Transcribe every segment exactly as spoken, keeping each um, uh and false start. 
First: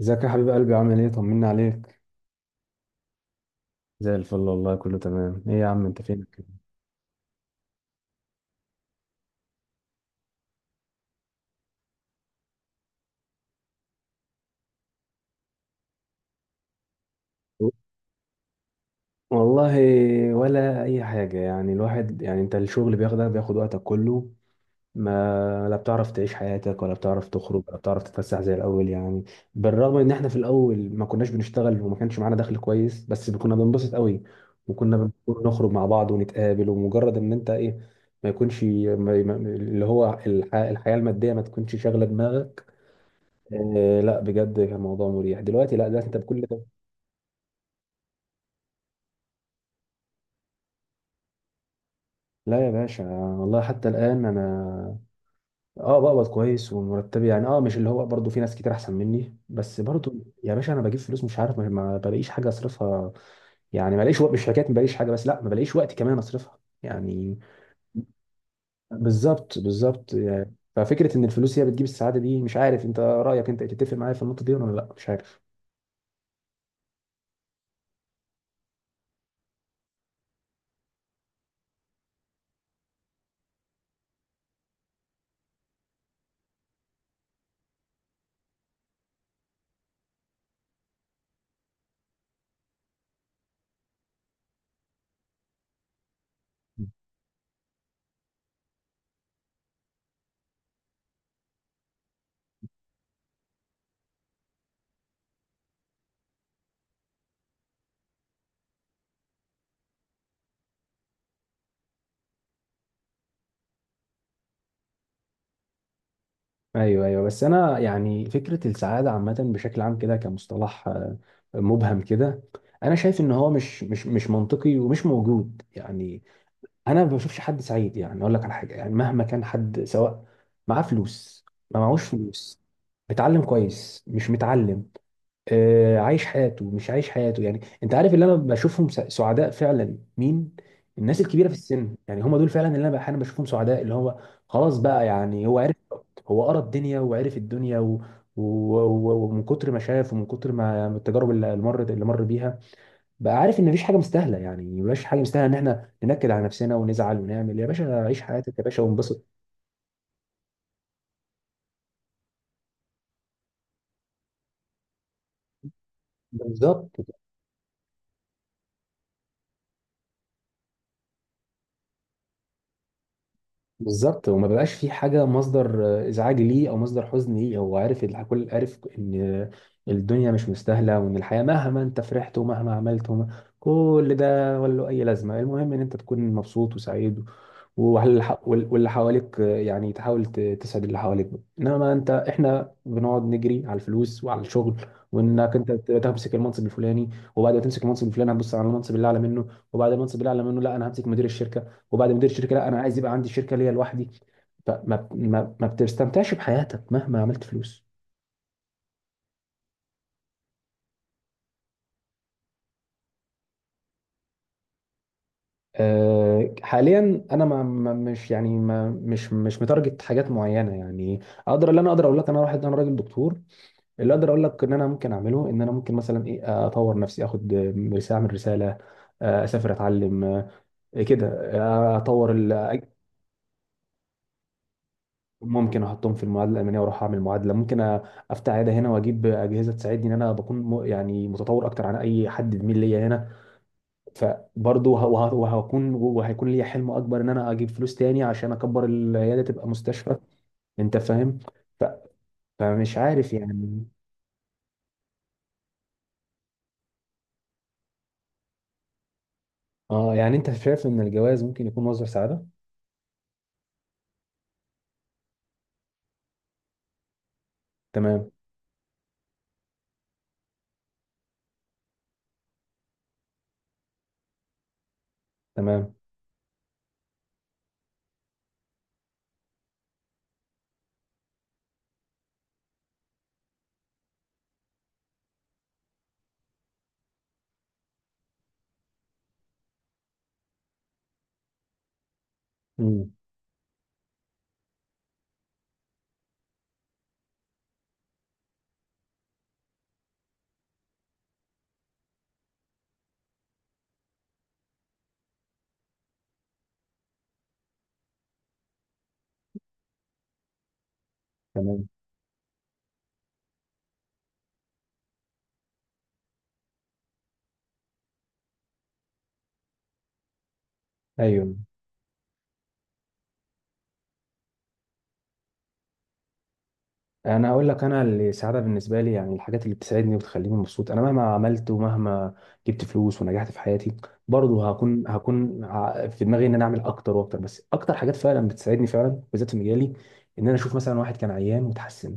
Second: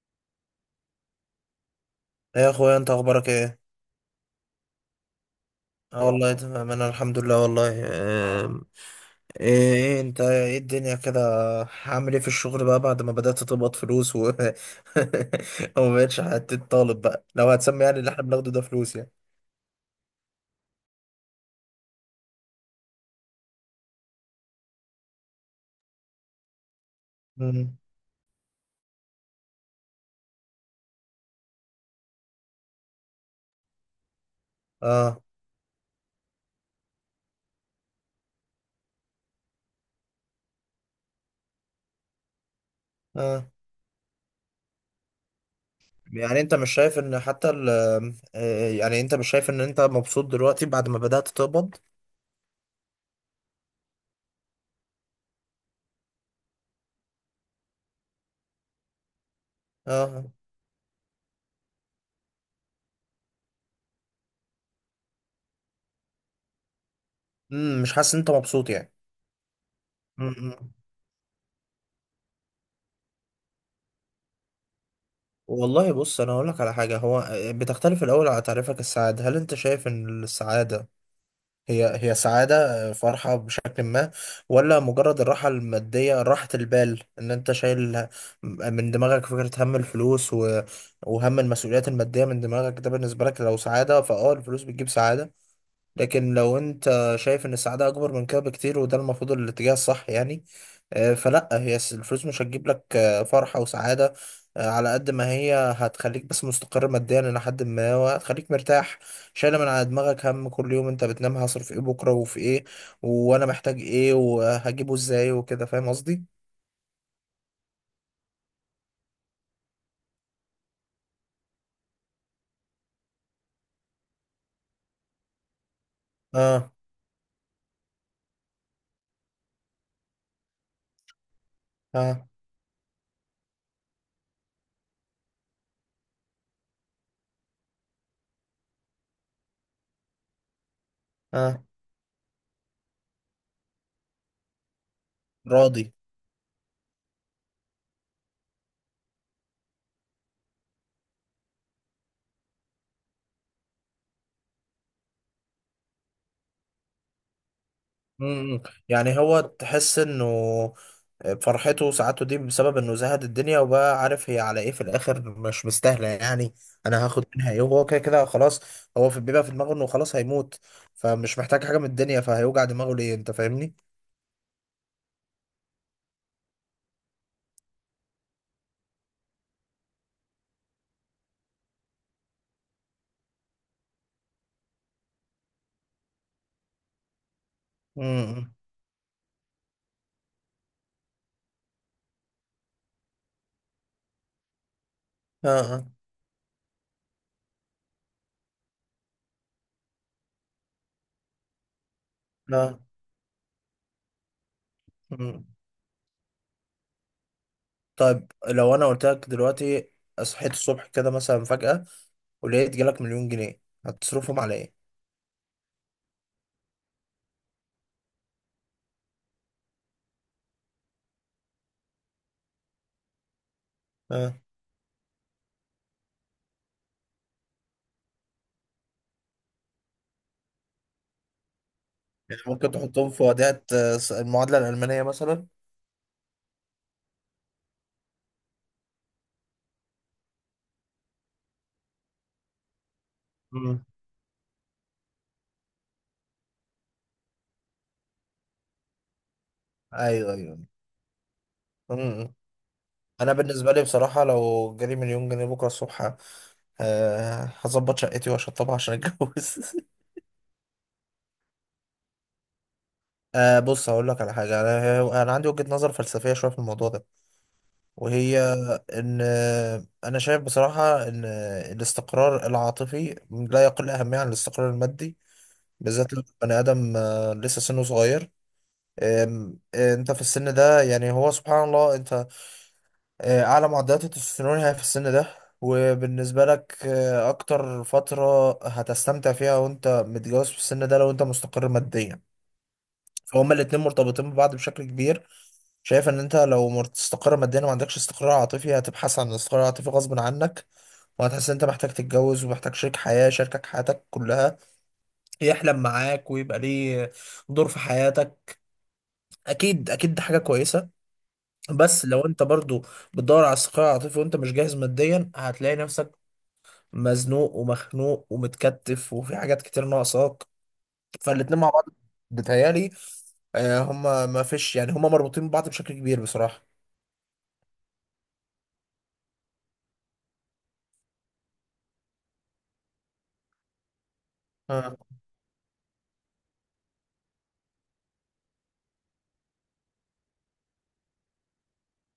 ازيك يا حبيب قلبي؟ عامل ايه؟ طمنا عليك. ايه يا اخويا، انت اخبارك ايه؟ زي الفل والله، كله تمام. ايه يا عم انت اه، فينك والله كده؟ تمام. انا الحمد لله والله. آم، ايه إيه انت ايه الدنيا كده؟ هعمل ايه في الشغل بقى بعد ما بدأت تقبض فلوس و وما بقتش حتة طالب بقى. لو هتسمي يعني اللي احنا بناخده ده فلوس يعني. والله، ولا اي حاجه، يعني الواحد، يعني انت الشغل بياخدك بياخد وقتك كله. ما لا بتعرف تعيش حياتك، ولا بتعرف تخرج، مم. ولا بتعرف تتفسح زي الاول، يعني. بالرغم ان احنا في الاول ما كناش بنشتغل وما كانش معانا دخل كويس، بس كنا بننبسط قوي، وكنا اه، بنخرج نخرج مع بعض ونتقابل، ومجرد ان انت ايه، ما يكونش ما ما- اللي هو الح- الحياه الماديه ما تكونش شاغله دماغك. اه. إيه، لا بجد كان موضوع مريح. دلوقتي لا، دلوقتي انت يعني بكل انت ده. مش شايف ان حتى ال... آه، يعني انت مش شايف ان انت مبسوط دلوقتي بعد ما بدأت تقبض؟ لا يا باشا، والله حتى الان انا اه بقبض كويس، ومرتبي يعني اه مش اللي هو، برضه في ناس كتير احسن مني، بس برضه. اه. يا باشا، انا بجيب فلوس مش عارف، ما ما بلاقيش حاجه اصرفها. يعني ما بلاقيش وقت، مش حكايه ما بلاقيش حاجه، بس لا، ما بلاقيش وقت كمان اصرفها، يعني. مم، مش حاسس ان انت مبسوط. بالظبط، بالظبط، يعني يعني ففكره ان الفلوس هي بتجيب السعاده دي. مش عارف انت رايك، انت تتفق معايا في النقطه دي ولا لا؟ مش عارف. والله بص، انا هقول لك على حاجه. هو آه، بتختلف الاول على تعريفك السعاده. هل انت شايف ان السعاده هي هي سعاده، آه، فرحه بشكل ما، ولا مجرد الراحه الماديه، راحه البال ان انت شايل ه- من دماغك فكره هم الفلوس، و... وهم المسؤوليات الماديه من دماغك؟ ده بالنسبه لك لو سعاده فاه الفلوس بتجيب سعاده. لكن لو انت شايف ان السعادة اكبر من كده بكتير، وده المفروض الاتجاه الصح يعني، آه، فلا هي الس- الفلوس مش هتجيب لك آه، فرحة وسعادة. آه، على قد ما هي هتخليك بس مستقر ماديا الى حد ما، وهتخليك مرتاح، شايلة من على دماغك هم كل يوم. انت بتنام هصرف ايه بكرة وفي ايه، وانا محتاج ايه وهجيبه ازاي وكده. فاهم قصدي؟ ايوه، ايوه، بس انا يعني فكره السعاده عامه بشكل عام كده، كمصطلح آه، مبهم كده. انا شايف ان هو مش مش مش منطقي ومش موجود، يعني. اه، انا ما بشوفش حد سعيد، يعني اقول لك على حاجه. يعني مهما كان حد، سواء معاه فلوس، ما معهوش اه، فلوس، متعلم كويس، مش متعلم، آه، عايش حياته، مش عايش حياته. يعني انت عارف اللي انا بشوفهم س- سعداء فعلا؟ مين؟ الناس الكبيره في اه. السن، يعني هم دول فعلا اللي انا احيانا بشوفهم سعداء. اللي هو خلاص بقى، يعني هو عرف. راضي. هو قرا الدنيا وعرف الدنيا، و... و... و... ومن كتر ما شاف، ومن كتر ما التجارب اللي اللي مر اللي مر بيها، بقى عارف ان مفيش حاجه مستاهله. يعني مفيش حاجه مستاهله ان احنا ننكد على نفسنا ونزعل ونعمل. يا باشا عيش حياتك، م- م. يا باشا، يعني وانبسط. هو تحس انه فرحته وسعادته دي بسبب انه زهد الدنيا، وبقى عارف هي على ايه، في الاخر مش مستاهله يعني. بالظبط، انا هاخد منها ايه؟ وهو كده كده خلاص. هو في بيبقى في دماغه انه خلاص هيموت، فمش محتاج حاجه من الدنيا، فهيوجع دماغه ليه؟ انت فاهمني؟ بالظبط، وما بقاش في حاجه مصدر آه، ازعاج ليه او مصدر حزن ليه. هو عارف الح- كل، عارف ان الدنيا مش مستاهله، وان الحياه مهما انت فرحت ومهما عملت وما، كل ده ولا له اي لازمه. المهم ان انت تكون مبسوط وسعيد، وهل امم واللي حواليك، آه، يعني تحاول ت- تسعد اللي حواليك. انما انت احنا بنقعد نجري على الفلوس وعلى الشغل، اه، وانك انت ت- اه. تمسك المنصب الفلاني. وبعد ما تمسك المنصب الفلاني، هتبص على المنصب اللي اعلى منه. وبعد المنصب اللي اعلى منه، لا، انا همسك مدير الشركه. وبعد مدير الشركه، لا، اه. انا عايز يبقى عندي شركه ليا لوحدي. فما مم. ما ما بتستمتعش بحياتك مهما عملت فلوس. طيب لو انا قلت لك دلوقتي صحيت الصبح كده مثلا فجأة، ولقيت جالك مليون جنيه، هتصرفهم على ايه؟ أه، حاليا انا ما ما- مش يعني ما مش مش متارجت حاجات معينه، يعني. اقدر، اللي انا اقدر اقول لك انا واحد انا راجل دكتور. اللي اقدر اه. اقول لك ان انا ممكن اعمله، ان انا ممكن مثلا ايه، اطور نفسي، اخد رساله، اعمل رساله، آه، اسافر، اتعلم، آه، كده، آه، اطور يعني ال- ممكن تحطهم في وديعة آه، المعادلة الألمانية مثلا؟ ممكن احطهم في المعادله الالمانيه، واروح اعمل معادله. ممكن أ- افتح عياده هنا واجيب اجهزه تساعدني ان انا بكون م- يعني متطور اكتر عن اي حد زميل ليا هنا. مم. فبرضه وه- وه- وهكون وهيكون ليا حلم اكبر، ان انا اجيب فلوس تاني عشان اكبر العياده، تبقى مستشفى. ايوه، ايوه. انت فاهم. ف- مم. فمش عارف، انا بالنسبه لي يعني. بصراحه، لو جالي مليون جنيه بكره الصبح، أه هظبط شقتي واشطبها عشان اتجوز. اه، يعني انت شايف ان الجواز ممكن يكون مصدر سعاده؟ أه، بص هقول لك على حاجه. انا انا عندي وجهه نظر فلسفيه شويه في الموضوع ده، تمام. وهي ان انا شايف بصراحه ان الاستقرار العاطفي لا يقل اهميه عن الاستقرار المادي، تمام. بالذات لو بني ادم آه، لسه سنه صغير. آم، آه، انت في السن ده، يعني هو سبحان الله، انت آه، أعلى معدلات التستوستيرون هي في السن ده، وبالنسبة لك آه، أكتر فترة هتستمتع فيها وأنت متجوز في السن ده، لو أنت مستقر ماديا. امم. فهما الاتنين مرتبطين ببعض بشكل كبير. شايف إن أنت لو مستقر ماديا وما عندكش استقرار عاطفي، هتبحث عن الاستقرار العاطفي غصب عنك، وهتحس إن أنت محتاج تتجوز ومحتاج شريك حياة شاركك حياتك كلها، يحلم معاك، ويبقى ليه دور في حياتك. أكيد أكيد دي حاجة كويسة. تمام. بس لو انت برضو بتدور على الصقيع العاطفي وانت مش جاهز ماديا، هتلاقي نفسك مزنوق ومخنوق ومتكتف، وفي حاجات كتير ناقصاك. ايوه، فالاتنين مع بعض، بتهيالي آه، هما ما فيش، يعني هما مربوطين ببعض بشكل كبير بصراحة. انا اقول لك انا السعاده بالنسبه لي يعني الحاجات اللي بتسعدني وبتخليني مبسوط. انا مهما عملت، ومهما جبت فلوس ونجحت في حياتي، برضه اه. هكون هكون ع- في دماغي ان انا اعمل اكتر واكتر. بس اكتر حاجات فعلا بتسعدني فعلا بالذات في مجالي، ان انا اشوف مثلا واحد كان عيان وتحسن،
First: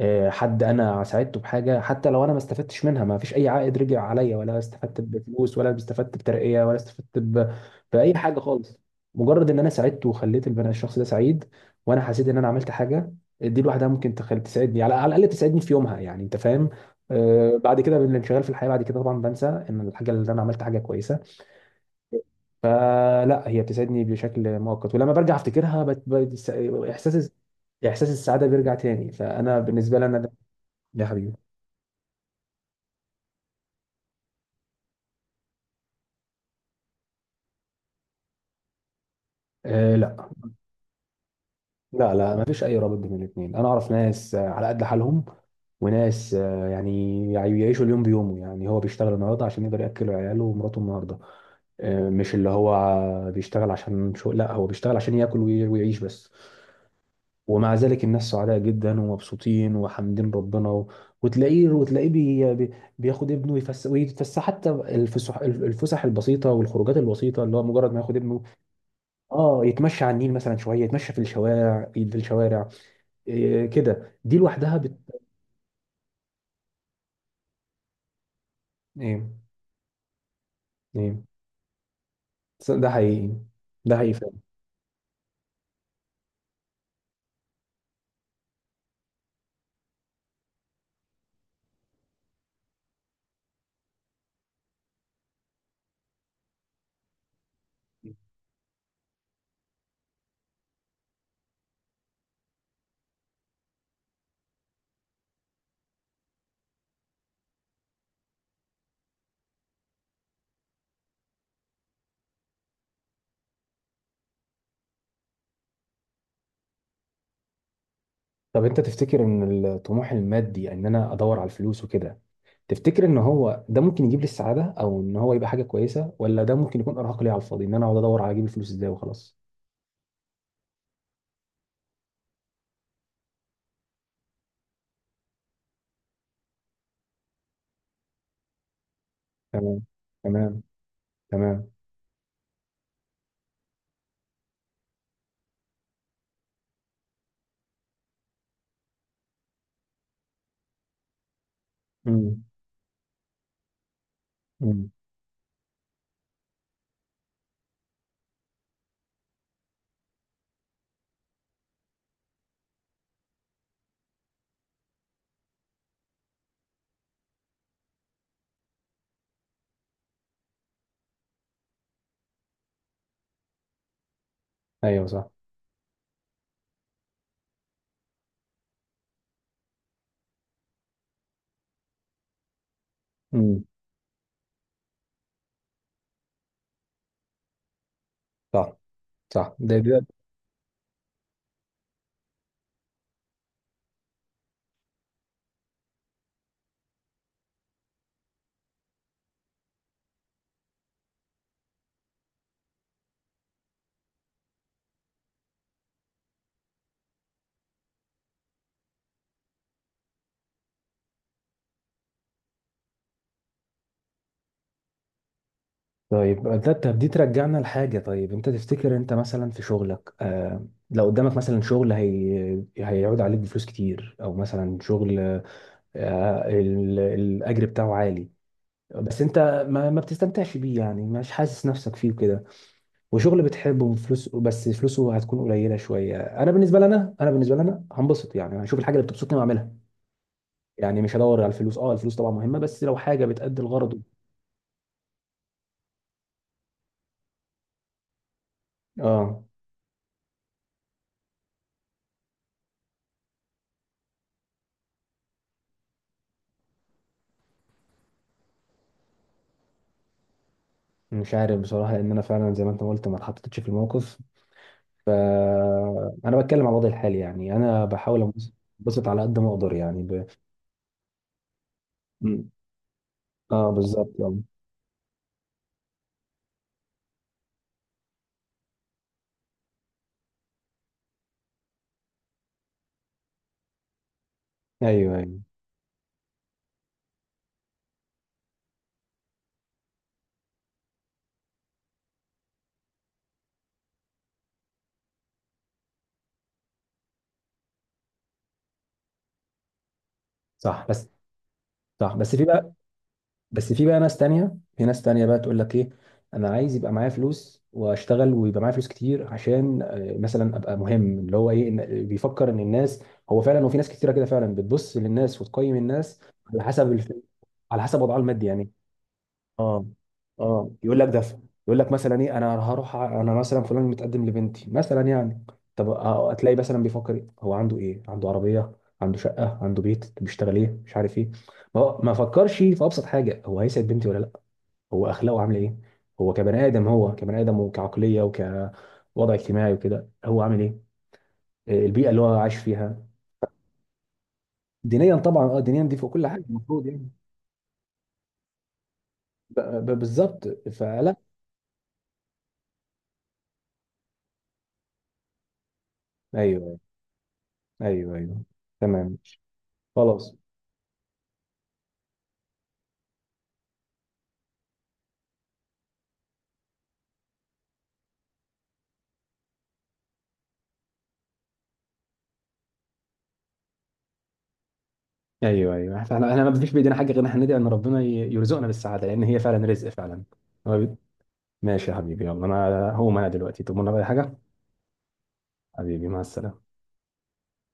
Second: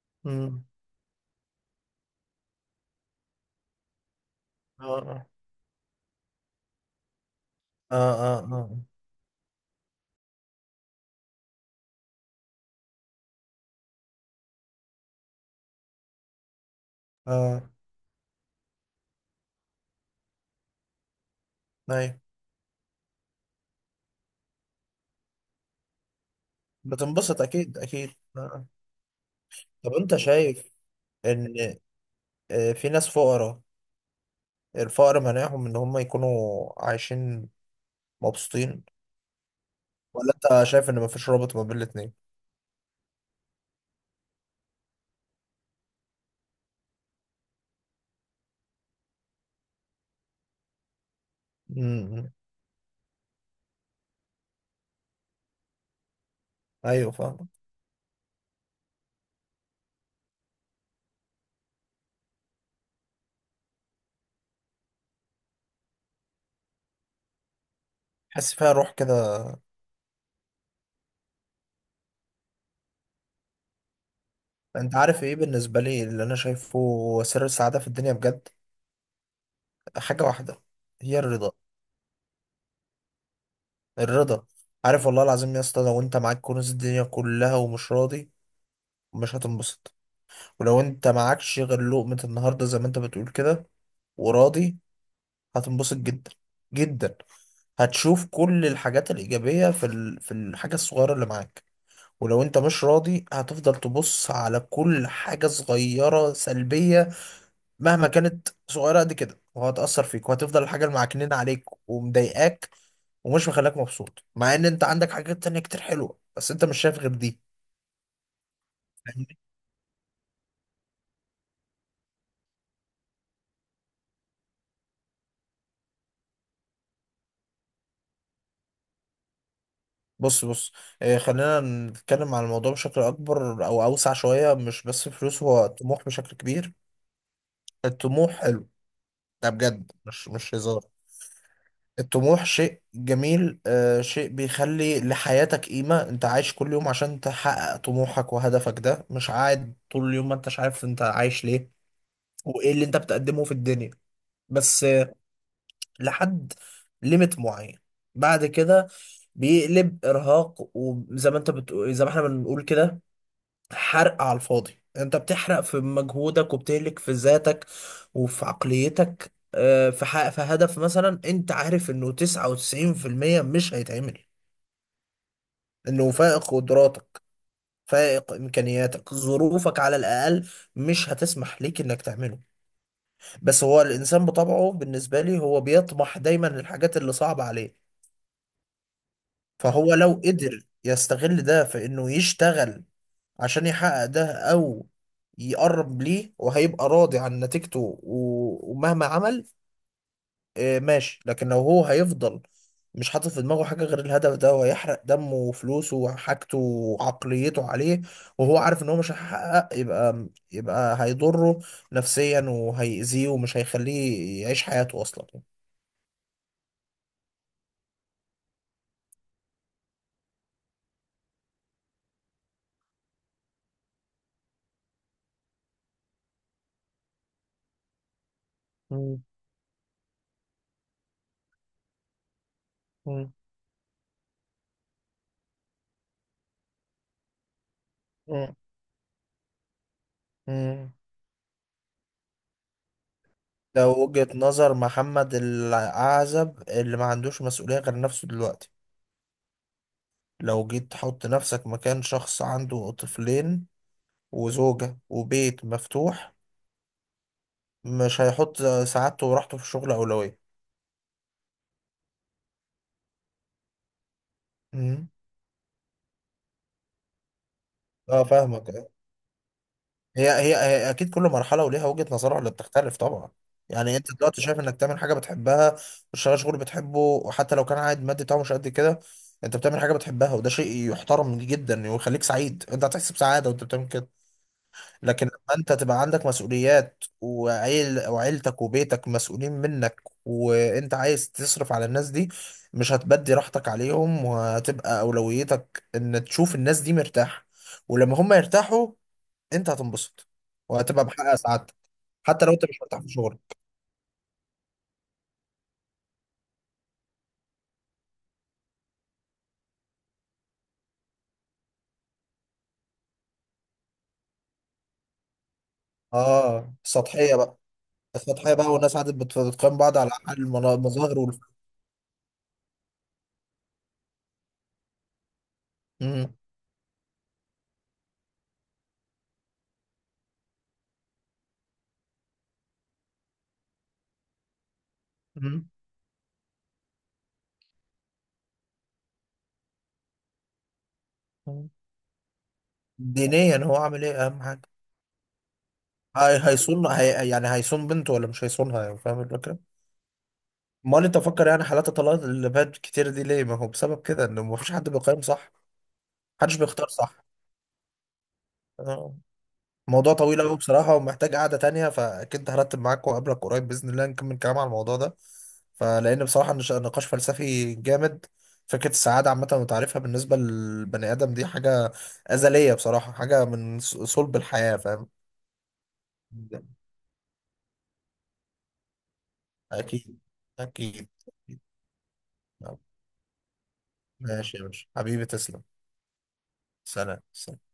آه، حد امم انا ساعدته بحاجه، حتى لو انا ما استفدتش منها، ما فيش اي عائد رجع عليا، ولا اه، استفدت اه، بفلوس، ولا استفدت بترقيه، ولا استفدت ب... اه، باي حاجه اه، خالص. مجرد ان انا ساعدته وخليت البني الشخص ده سعيد، وانا حسيت ان انا عملت حاجه، دي لوحدها ممكن تخل... تساعدني، على على الاقل تساعدني في يومها، يعني انت فاهم. آه اه. بعد كده بالانشغال في الحياه، بعد كده طبعا بنسى ان الحاجه اللي انا عملت حاجه كويسه. ايوه فلا، هي بتساعدني بشكل مؤقت، ولما برجع افتكرها بت... بت... احساس، بتنبسط، اكيد احساس اكيد. آه. السعاده آه. بيرجع تاني. فانا طب بالنسبه لي انت انا ده، شايف يا حبيبي. ان آه، في ناس فقراء، الفقر مانعهم ان هم يكونوا عايشين مبسوطين؟ آه لا، ولا انت شايف ان مفيش رابط ما بين الاتنين؟ لا، لا، ما فيش اي رابط بين الاثنين. انا اعرف ناس آه، على قد حالهم، وناس آه، يعني يعني يعيشوا اليوم بيومه. يعني هو بيشتغل النهارده عشان يقدر ياكل عياله ومراته النهارده، آه، امم مش اللي هو بيشتغل عشان شو، لا، هو بيشتغل عشان ياكل وي- ويعيش بس. ايوه فاهم. ومع ذلك الناس سعداء جدا ومبسوطين وحامدين ربنا و... وتلاقيه وتلاقيه بي... بي... بياخد ابنه يفس... ويتفسح. حتى الفسح الفسح البسيطه والخروجات البسيطه، اللي هو مجرد ما ياخد ابنه حس فيها روح كده. اه يتمشى على النيل مثلا شويه، يتمشى في الشوارع في الشوارع إيه كده، دي لوحدها انت بت، عارف ايه بالنسبه لي اللي انا شايفه سر السعاده في الدنيا بجد؟ ايه، حاجه واحده. هي ايه. الرضا. بس ده حقيقي. ده حقيقي فعلا. الرضا. عارف، والله العظيم يا اسطى، لو انت معاك كنوز الدنيا كلها ومش راضي، مش هتنبسط. ولو انت معكش غير لقمه النهارده، زي ما انت بتقول كده، وراضي، هتنبسط جدا، جدا. هتشوف كل الحاجات الايجابيه في ال... في الحاجه الصغيره اللي معاك. ولو انت مش راضي، هتفضل تبص على كل حاجة صغيرة سلبية، مهما كانت صغيرة قد كده، وهتأثر فيك، وهتفضل الحاجة اللي معكنين عليك ومضايقاك، ومش مخليك مبسوط، مع ان انت عندك حاجات تانية كتير حلوة، بس انت مش شايف غير دي. طب انت تفتكر فاهمني؟ ان الطموح المادي، ان انا ادور على الفلوس وكده، تفتكر ان هو ده ممكن يجيب لي السعاده، او ان هو يبقى حاجه كويسه، ولا ده ممكن يكون ارهاق ليا على الفاضي، ان انا اقعد ادور على اجيب الفلوس ازاي وخلاص؟ بص، بص. اه، خلينا نتكلم عن الموضوع بشكل اكبر او اوسع شوية. مش بس فلوس، هو طموح بشكل كبير. الطموح حلو، ده تمام. بجد مش مش تمام. هزار. تمام. الطموح شيء جميل، آه شيء بيخلي لحياتك قيمة. انت عايش كل يوم عشان تحقق طموحك وهدفك، ده مش قاعد طول اليوم ما انتش عارف انت عايش ليه امم. وايه اللي انت بتقدمه في الدنيا. بس امم. آه لحد ليميت معين بعد كده بيقلب ارهاق، وزي ما انت بتقول، زي ما احنا بنقول كده، حرق على الفاضي. انت بتحرق في مجهودك وبتهلك في ذاتك وفي عقليتك آه، في حق في هدف مثلا انت عارف انه تسعة وتسعين في المية مش هيتعمل، ايوه، صح. انه فائق قدراتك، فائق امكانياتك، ظروفك على الاقل مش هتسمح ليك انك تعمله. امم. بس هو الانسان بطبعه بالنسبة لي هو بيطمح دايما للحاجات اللي صعبة عليه. صح. صح. ده فهو ده لو قدر يستغل ده في انه يشتغل عشان يحقق ده، او يقرب ليه، وهيبقى راضي عن نتيجته و- ومهما عمل، آه، ماشي. لكن لو هو هيفضل مش حاطط في دماغه حاجة غير الهدف ده، وهيحرق دمه وفلوسه وحاجته وعقليته عليه، وهو عارف ان هو مش هيحقق، يبقى يبقى هيضره نفسيا وهيأذيه، ومش هيخليه يعيش حياته اصلا. طيب ده طب دي ترجعنا لحاجة. طيب انت تفتكر انت مثلا في شغلك، آه لو قدامك مثلا شغل هي هيعود عليك بفلوس كتير، او مثلا شغل، آه ال- الاجر بتاعه عالي، بس مم. انت ما, ما بتستمتعش بيه، يعني مش حاسس نفسك فيه كده. مم. وشغل بتحبه، فلوس بس فلوسه هتكون قليلة شوية. انا بالنسبة لنا انا بالنسبة لنا هنبسط، مم. يعني هشوف الحاجة اللي بتبسطني واعملها. مم. يعني مش هدور على الفلوس. اه، الفلوس طبعا مهمة، بس لو حاجة بتأدي ده الغرض. وجهة نظر محمد العزب اللي ما عندوش مسؤولية غير نفسه دلوقتي. اه، لو جيت تحط نفسك مكان شخص عنده طفلين وزوجة وبيت مفتوح، مش هيحط سعادته وراحته في الشغل أولوية. مش عارف بصراحة، لأن أنا فعلا زي ما أنت قلت ما اتحطيتش في الموقف. مم. أنا بتكلم عن وضعي الحالي، يعني أنا بحاول اه، أنبسط. فاهمك. أنبسط على قد ما أقدر، يعني ب... هي, هي هي أكيد كل مرحلة وليها وجهة نظرها مم. اللي بتختلف طبعا. أه، يعني أنت بالظبط، آه. دلوقتي شايف إنك تعمل حاجة بتحبها، وتشتغل شغل بتحبه، وحتى لو كان عائد مادي بتاعه مش قد كده، أنت بتعمل حاجة بتحبها، وده شيء يحترم جدا ويخليك سعيد. أنت هتحس بسعادة وأنت بتعمل كده. أيوه، لكن أيوه، لما انت تبقى عندك مسؤوليات وعيل وعيلتك وبيتك مسؤولين منك، وانت عايز تصرف على الناس دي، مش هتبدي راحتك عليهم، وهتبقى اولويتك ان تشوف الناس دي مرتاحة. ولما هم يرتاحوا، انت هتنبسط، صح وهتبقى بس، محقق سعادتك، صح بس في حتى لو انت بقى مش مرتاح في شغلك. بس في بقى ناس تانية، في ناس تانية بقى، تقول لك إيه؟ أنا عايز يبقى معايا فلوس وأشتغل، ويبقى معايا فلوس كتير، عشان آه، مثلا أبقى مهم، اللي هو إيه، إن- بيفكر إن الناس، هو فعلا، وفي ناس كتيرة كده فعلا بتبص للناس وتقيم الناس على اه، حسب الف... السطحية بقى. على حسب وضعها المادي، السطحية بقى، يعني. والناس قعدت بت- بتقيم اه، بعض على حال اه، المنا- يقول لك المظاهر دفع. وال... يقول لك مثلا ايه، انا هروح ع- انا مثلا فلان متقدم لبنتي مثلا، يعني. طب، آه، مم. هتلاقي مثلا بيفكر إيه؟ هو عنده ايه؟ عنده عربيه، عنده شقه، عنده بيت، بيشتغل ايه، مش عارف ايه. ما هو ما فكرش في ابسط حاجه، هو هيسعد بنتي ولا لا، هو اخلاقه عامله مم. ايه، هو كبني ادم هو كبني ادم وكعقليه وكوضع اجتماعي وكده هو عامل ايه، آه، البيئه اللي هو عايش فيها. دينيا هو عامل ايه؟ اهم حاجة. دينيا طبعا، اه، دينيا دي فوق كل حاجه هي المفروض، هيصون يعني. هي يعني هيصون بنته ولا مش هيصونها؟ يعني فاهم الفكرة؟ ب- ب- بالظبط، امال فلا. انت فكر يعني حالات الطلاق اللي بقت كتير دي ليه؟ ما هو بسبب كده، ان مفيش حد بيقيم صح، محدش ايوه، بيختار صح. ايوه، ايوه. آه. تمام. موضوع خلاص. طويل قوي بصراحة، ومحتاج قعدة تانية، فأكيد هرتب معاك وأقابلك قريب بإذن الله، نكمل كلام على الموضوع ده. فلأن بصراحة نش- نقاش فلسفي جامد. فكرة السعادة عامة، وتعريفها بالنسبة للبني آدم، دي حاجة أزلية بصراحة. حاجة من ص- صلب الحياة. فاهم؟ ايوه، ايوه، احنا احنا ما يعني فيش بايدينا حاجه غير ان احنا ندعي ان ربنا ي- يرزقنا بالسعاده، لان هي فعلا رزق أكيد فعلا. هو بي- أكيد. ماشي يا حبيبي، يلا انا هقوم انا دلوقتي، تؤمرنا بأي حاجه؟ ماشي يا باشا، حبيبي تسلم. حبيبي، مع السلامه. سلام، سلام.